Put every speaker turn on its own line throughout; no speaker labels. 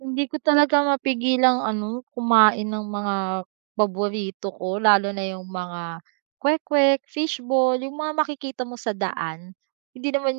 Hindi ko talaga mapigilang ano, kumain ng mga paborito ko lalo na yung mga kwek-kwek, fishball, yung mga makikita mo sa daan. Hindi naman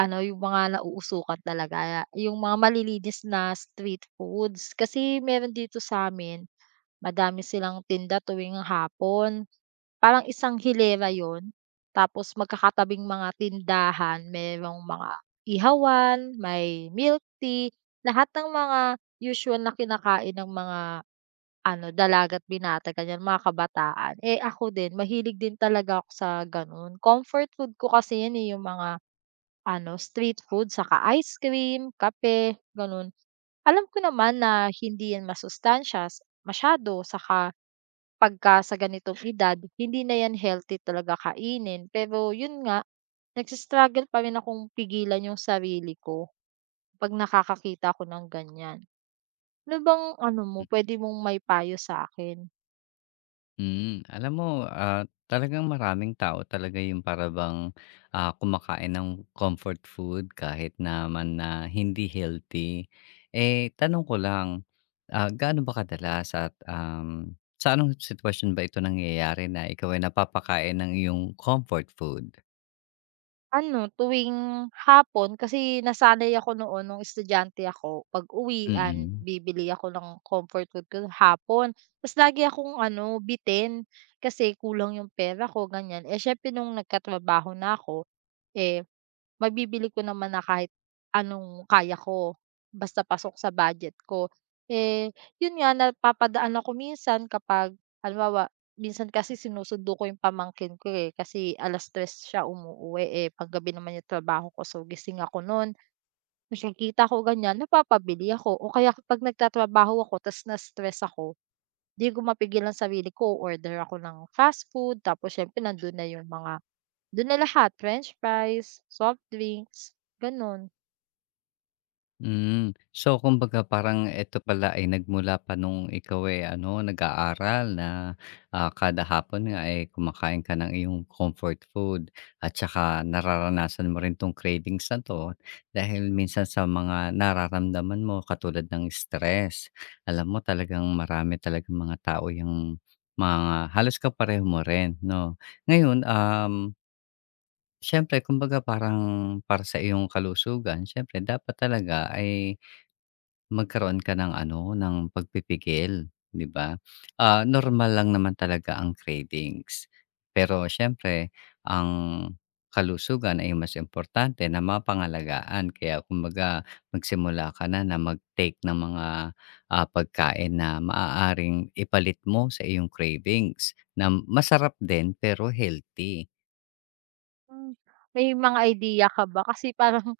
ano, yung mga nauusukan talaga, yung mga malilinis na street foods. Kasi meron dito sa'min, madami silang tinda tuwing hapon. Parang isang hilera yon, tapos magkakatabing mga tindahan, merong mga ihawan, may milk tea, lahat ng mga usual na kinakain ng mga ano, dalaga't binata ganiyan, mga kabataan. Eh, ako din mahilig din talaga ako sa gano'n. Comfort food ko kasi 'yan, eh, yung mga ano, street food, saka ice cream, kape, gano'n. Alam ko naman na hindi 'yan masustansyas masyado, saka pagka sa ganitong edad, hindi na 'yan healthy talaga kainin. Pero yun nga, nagsi-struggle pa rin akong pigilan yung sarili ko 'pag nakakakita ko ng ganyan. Ano bang ano mo, pwede mong may payo sa akin?
Alam mo, talagang maraming tao talaga yung para bang, kumakain ng comfort food kahit naman na hindi healthy. Eh, tanong ko lang, gaano ba kadalas at, sa anong sitwasyon ba ito nangyayari na ikaw ay napapakain ng iyong comfort food?
Ano, tuwing hapon kasi nasanay ako noon nung estudyante ako, 'pag-uwian
Mm.
bibili ako ng comfort food ko hapon. Ta's lagi akong ano, bitin kasi kulang yung pera ko, ganyan. Eh, siyempre nung nagkatrabaho na ako, eh, mabibili ko naman na kahit anong kaya ko, basta pasok sa budget ko. Eh, yun nga napapadaan ako minsan kapag halimbawa, minsan kasi sinusundo ko yung pamangkin ko, eh, kasi 3:00 siya umuuwi, eh, panggabi naman yung trabaho ko so gising ako noon. Ta's yung kita ko ganyan, napapabili ako o kaya kapag nagtatrabaho ako ta's na-stress ako, 'di ko mapigilan sarili ko, o-order ako ng fast food tapos siyempre nando'n na yung mga do'n na lahat, french fries, soft drinks, gano'n.
Hmm. So kumbaga parang eto pala ay nagmula pa nung ikaw, eh, ano nag-aaral na, kada hapon nga, eh, kumakain ka ng iyong comfort food at saka nararanasan mo rin 'tong cravings na 'to dahil minsan sa mga nararamdaman mo katulad ng stress. Alam mo talagang marami talagang mga tao yung mga halos kapareho mo rin 'no. Ngayon, siyempre kumbaga parang para sa iyong kalusugan siyempre dapat talaga ay magkaroon ka ng ano, ng pagpipigil, 'di ba? Normal lang naman talaga ang cravings. Pero siyempre ang kalusugan ay mas importante na mapangalagaan kaya kumbaga magsimula ka na na mag-take ng mga, pagkain na maaaring ipalit mo sa iyong cravings na masarap din pero healthy.
Hmm. May mga idea ka ba? Kasi parang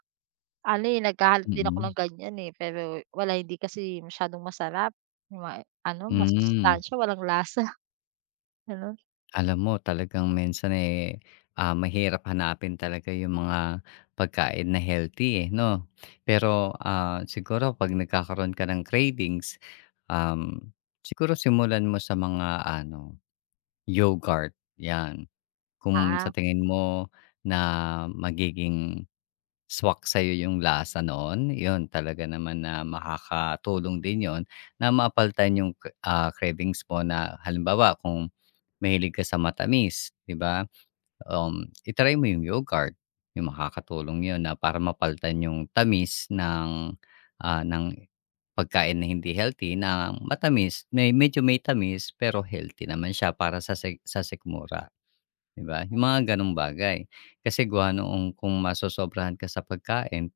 ano, eh, naghahanap din ako
Mm-hmm.
ng ganyan, eh, pero wala, hindi kasi masyadong masarap, yung mga ano,
Mm, hmm.
masustansya, walang lasa, gano'n.
Alam mo talagang minsan, eh, mahirap hanapin talaga yung mga pagkain na healthy, eh, 'no? Pero, siguro 'pag nagkakaroon ka ng cravings, um, siguro simulan mo sa mga ano, yogurt, 'yan. Kung sa
Ah.
tingin mo na magiging swak sa'yo yung lasa noon, yun talaga naman na makakatulong din yon na maapalitan yung, cravings mo na halimbawa kung mahilig ka sa matamis, 'di ba? I mo yung yogurt, yung makakatulong yun na para mapalitan yung tamis ng, ng pagkain na hindi healthy na matamis, may medyo may tamis pero healthy naman siya para sa sek sa sikmura, 'di ba? Yung mga gano'ng bagay. Kasi gawa noong kung masosobrahan ka sa pagkain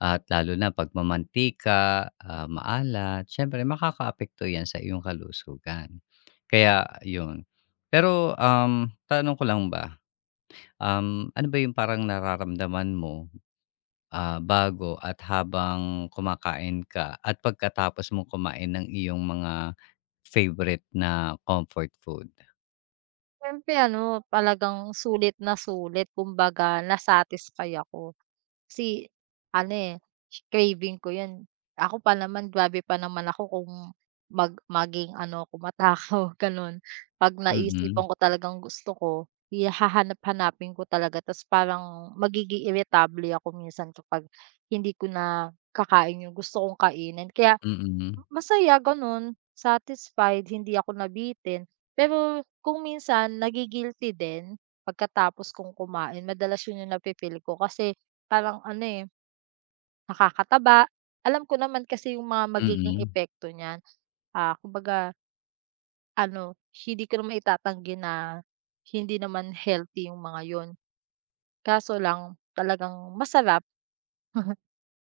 at lalo na 'pag mamantika, maalat, siyempre makakaapekto 'yan sa iyong kalusugan. Kaya yun. Pero, tanong ko lang ba, ano ba yung parang nararamdaman mo, bago at habang kumakain ka at pagkatapos mo kumain ng iyong mga favorite na comfort food?
Siyempre ano, talagang sulit na sulit kumbaga na-satisfy ako. Kasi ano, eh, craving ko 'yan. Ako pa naman, grabe pa naman ako kung maging ano ako, matakaw, gano'n. 'Pag
Mm, mm,
naisipan ko talagang gusto ko, hahanap-hanapin ko talaga ta's parang magiging iritable ako minsan kapag hindi ko na kakain yung gusto kong kainin. Kaya
mm,
masaya gano'n, satisfied, hindi ako nabitin. Pero kung minsan nagi-guilty din pagkatapos kong kumain madalas 'yun 'yung napipili ko kasi parang ano, eh, nakakataba. Alam ko naman kasi 'yung mga magiging
mm.
epekto niyan, ah, kumbaga ano, hindi ko naman itatanggi na hindi naman healthy 'yung mga 'yun, kaso lang talagang masarap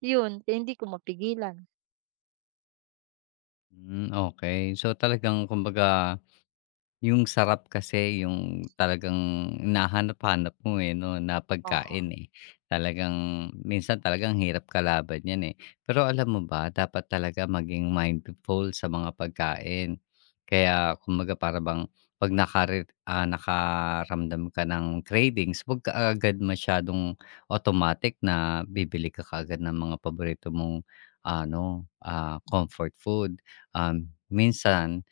'yun, kaya hindi ko mapigilan.
Hmm, okey. So, talagang kumbaga yung sarap kasi yung talagang hinahanap-hanap mo, eh, 'no, na
Oo,
pagkain, eh. Talagang minsan talagang hirap kalaban 'yan, eh. Pero alam mo ba dapat talaga maging mindful sa mga pagkain. Kaya kumbaga para bang 'pag nakaramdam ka ng cravings, 'wag ka agad masyadong automatic na bibili ka kaagad ng mga paborito mong ano, comfort food. Minsan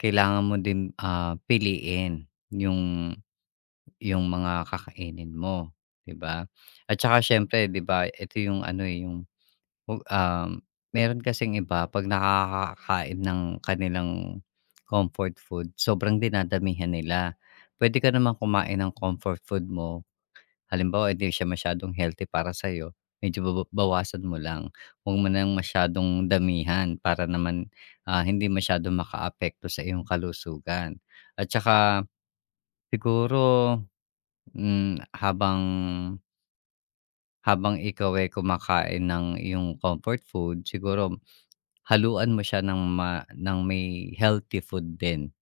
kailangan mo din, piliin yung mga kakainin mo, 'di ba? At saka siyempre 'di ba, ito yung ano, eh, hu um, meron kasing iba 'pag nakakain ng kanilang comfort food, sobrang dinadamihan nila. Puwede ka naman kumain ng comfort food mo. Halimbawa, hindi siya masyadong healthy para sa'yo, medyo bawasan mo lang. Huwag mo ng masyadong damihan para naman, hindi masyadong makaapekto sa iyong kalusugan. At saka siguro, habang habang ikaw, ay kumakain ng iyong comfort food, siguro haluan mo siya ng ma ng may healthy food din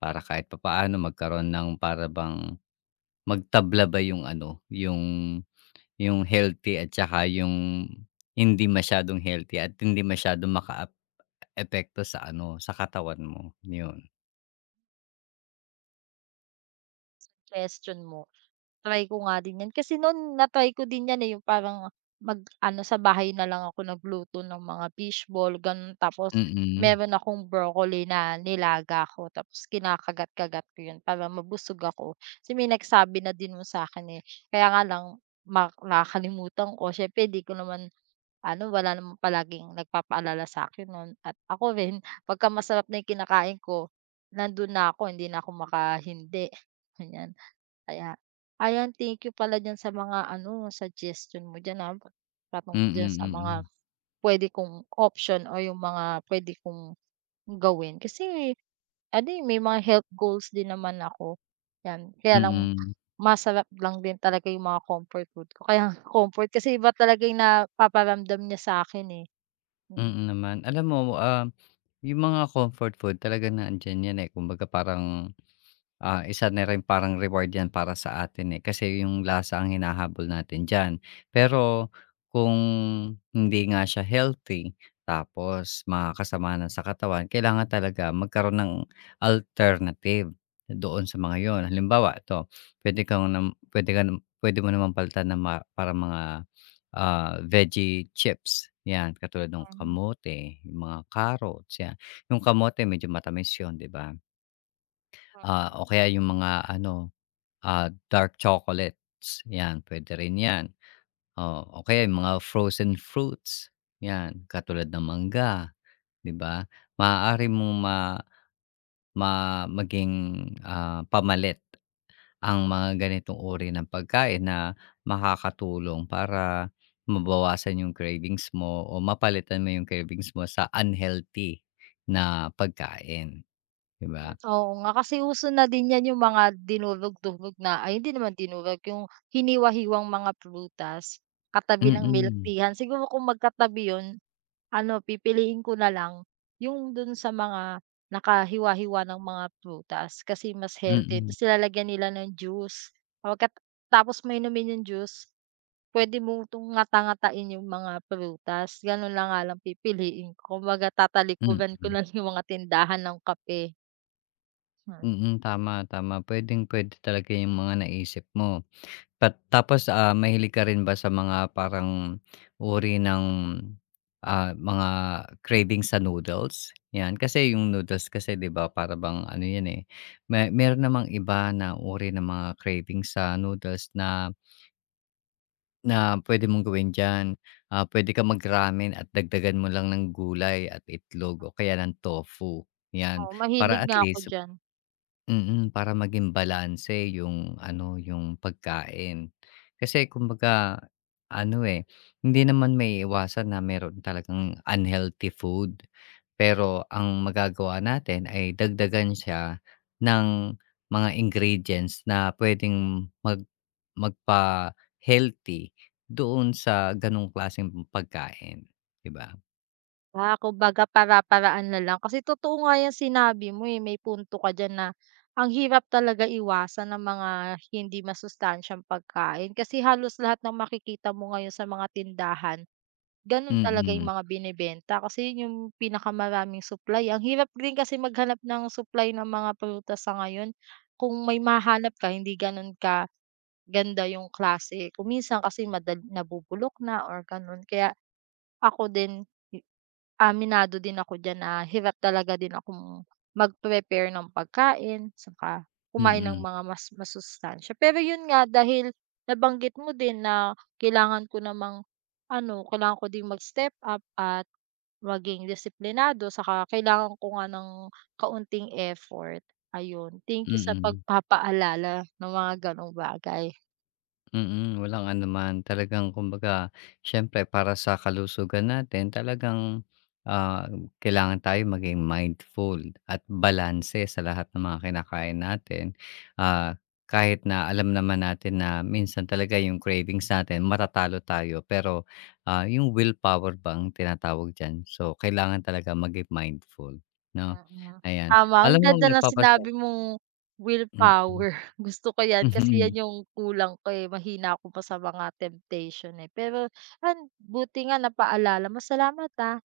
para kahit papaano magkaroon ng para bang magtabla ba yung ano, yung healthy at saka yung hindi masyadong healthy at hindi masyadong makaapekto sa ano, sa katawan mo, yun.
question mo? Try ko nga din 'yan, kasi noon na-try ko din 'yan, eh, yung parang mag-ano sa bahay na lang ako nagluto ng mga fishball gano'n, tapos
Mm.
meron akong broccoli na nilaga ko tapos kinakagat-kagat ko 'yun para mabusog ako. Kasi may nagsabi na din no'n sa'kin, eh, kaya nga lang nakakalimutan ko siyempre 'di ko naman ano, wala naman palaging nagpapaalala sa akin noon at ako rin pagka masarap na yung kinakain ko, nandun na ako hindi na ako makahindi, ganyan. Kaya, ayan thank you pala diyan sa mga ano suggestion mo diyan, ah, patungkol
Mm,
diyan sa mga
mm.
pwede kong option o yung mga pwede kong gawin. Kasi ano, eh, may mga health goals din naman ako, 'yan. Kaya lang
Mm.
masarap lang din talaga yung mga comfort food ko. Kaya comfort kasi iba talaga yung napaparamdam niya sa'kin, eh.
Mm naman. Alam mo, yung mga comfort food talaga nandiyan yan, eh, kumbaga parang isa na rin parang reward 'yan para sa atin, eh, kasi yung lasa ang hinahabol natin diyan. Pero kung hindi nga siya healthy, tapos makakasama na sa katawan, kailangan talaga magkaroon ng alternative doon sa mga 'yon. Halimbawa ito, pwede kang nam puwede ka nam puwede mo naman palitan na parang mga, veggie chips, 'yan. Katulad ng
Mm.
kamote, yung mga carrots, 'yan. Yung kamote medyo matamis 'yon, 'di ba? O kaya yung mga ano, dark chocolates, 'yan puwede rin 'yan. Oo, o kaya yung mga frozen fruits, 'yan katulad ng mangga, 'di ba? Maaari mong ma ma maging, pamalit ang mga ganitong uri ng pagkain na makakatulong para mabawasan yung cravings mo o mapalitan mo yung cravings mo sa unhealthy na pagkain, 'di
Hmm,
ba?
oo nga kasi uso na din 'yan yung mga dinurog-durog na ay hindi naman dinurog, yung hiniwa-hiwang mga prutas, katabi ng milk
Mm,
teahan. Siguro kung magkatabi 'yun, ano pipiliin ko na lang yung dun sa mga nakahiwa-hiwa ng mga prutas kasi mas healthy
mm,
ta's nilalagyan nila ng juice. Pagkat, tapos may inumin yung juice, puwede mo 'tong ngata-ngatain yung mga prutas, gano'n lang nga lang pipiliin ko. Kumbaga tatalikuran ko
mm.
lang yung mga tindahan ng kape. Hmm.
Mm, tama, tama. Puwedeng pwede talaga yung mga naisip mo. Tapos, mahilig ka rin ba sa mga parang uri ng, mga craving sa noodles? 'Yan, kasi yung noodles kasi 'di ba para bang ano 'yan, eh, meron namang iba na uri ng mga craving sa noodles na na pwede mong gawin diyan. Puwede kang mag-ramen at dagdagan mo lang ng gulay at itlog o kaya ng tofu, 'yan.
Oo,
Para
mahilig
at
nga ako
least.
diyan.
Mm, para maging balanse yung ano, yung pagkain. Kasi kumbaga ano, eh, hindi naman maiiwasan na meron talagang unhealthy food. Pero ang magagawa natin ay dagdagan siya ng mga ingredients na puwedeng magpa-healthy doon sa gano'ng klaseng pagkain, 'di ba?
Ah, kumbaga para-paraan na lang kasi totoo nga 'yang sinabi mo, eh, may punto ka diyan na ang hirap talaga iwasan ng mga hindi masustansyang pagkain kasi halos lahat ng makikita mo ngayon sa mga tindahan. Gano'n talaga yung
Mm,
mga binebenta kasi yun yung pinakamaraming supply. Ang hirap din kasi maghanap ng supply ng mga prutas sa ngayon. Kung may mahahanap ka hindi ganun ka ganda yung klase. Kung minsan kasi nabubulok na or gano'n kaya ako din, i aminado din ako diyan na hirap talaga din akong mag-prepare ng pagkain saka
mm,
kumain ng
mm.
mga mas masustansiya. Pero yun nga dahil nabanggit mo din na kailangan ko namang ano, kailangan ko ding mag-step up at maging disiplinado saka kailangan ko nga ng kaunting effort, ayun. Thank you sa
Mm.
pagpapaalala ng mga gano'ng bagay.
Mm, walang anuman. Talagang kumbaga siyempre para sa kalusugan natin talagang, ah, kailangan tayo maging mindful at balanse sa lahat ng mga kinakain natin. Ah, Kahit na alam naman natin na minsan talaga yung cravings natin matatalo tayo pero, yung willpower ba ang tinatawag diyan. So, kailangan talaga maging mindful 'no,
Mm,
ayan.
tama, ang
Alam mo
ganda ng
nagpapasa
sinabi mong
mm.
willpower, gusto ko 'yan kasi
Mhm.
'yan yung kulang ko, eh, mahina ako pa sa mga temptation, eh. Pero, buti nga napaalala mo, salamat, ah.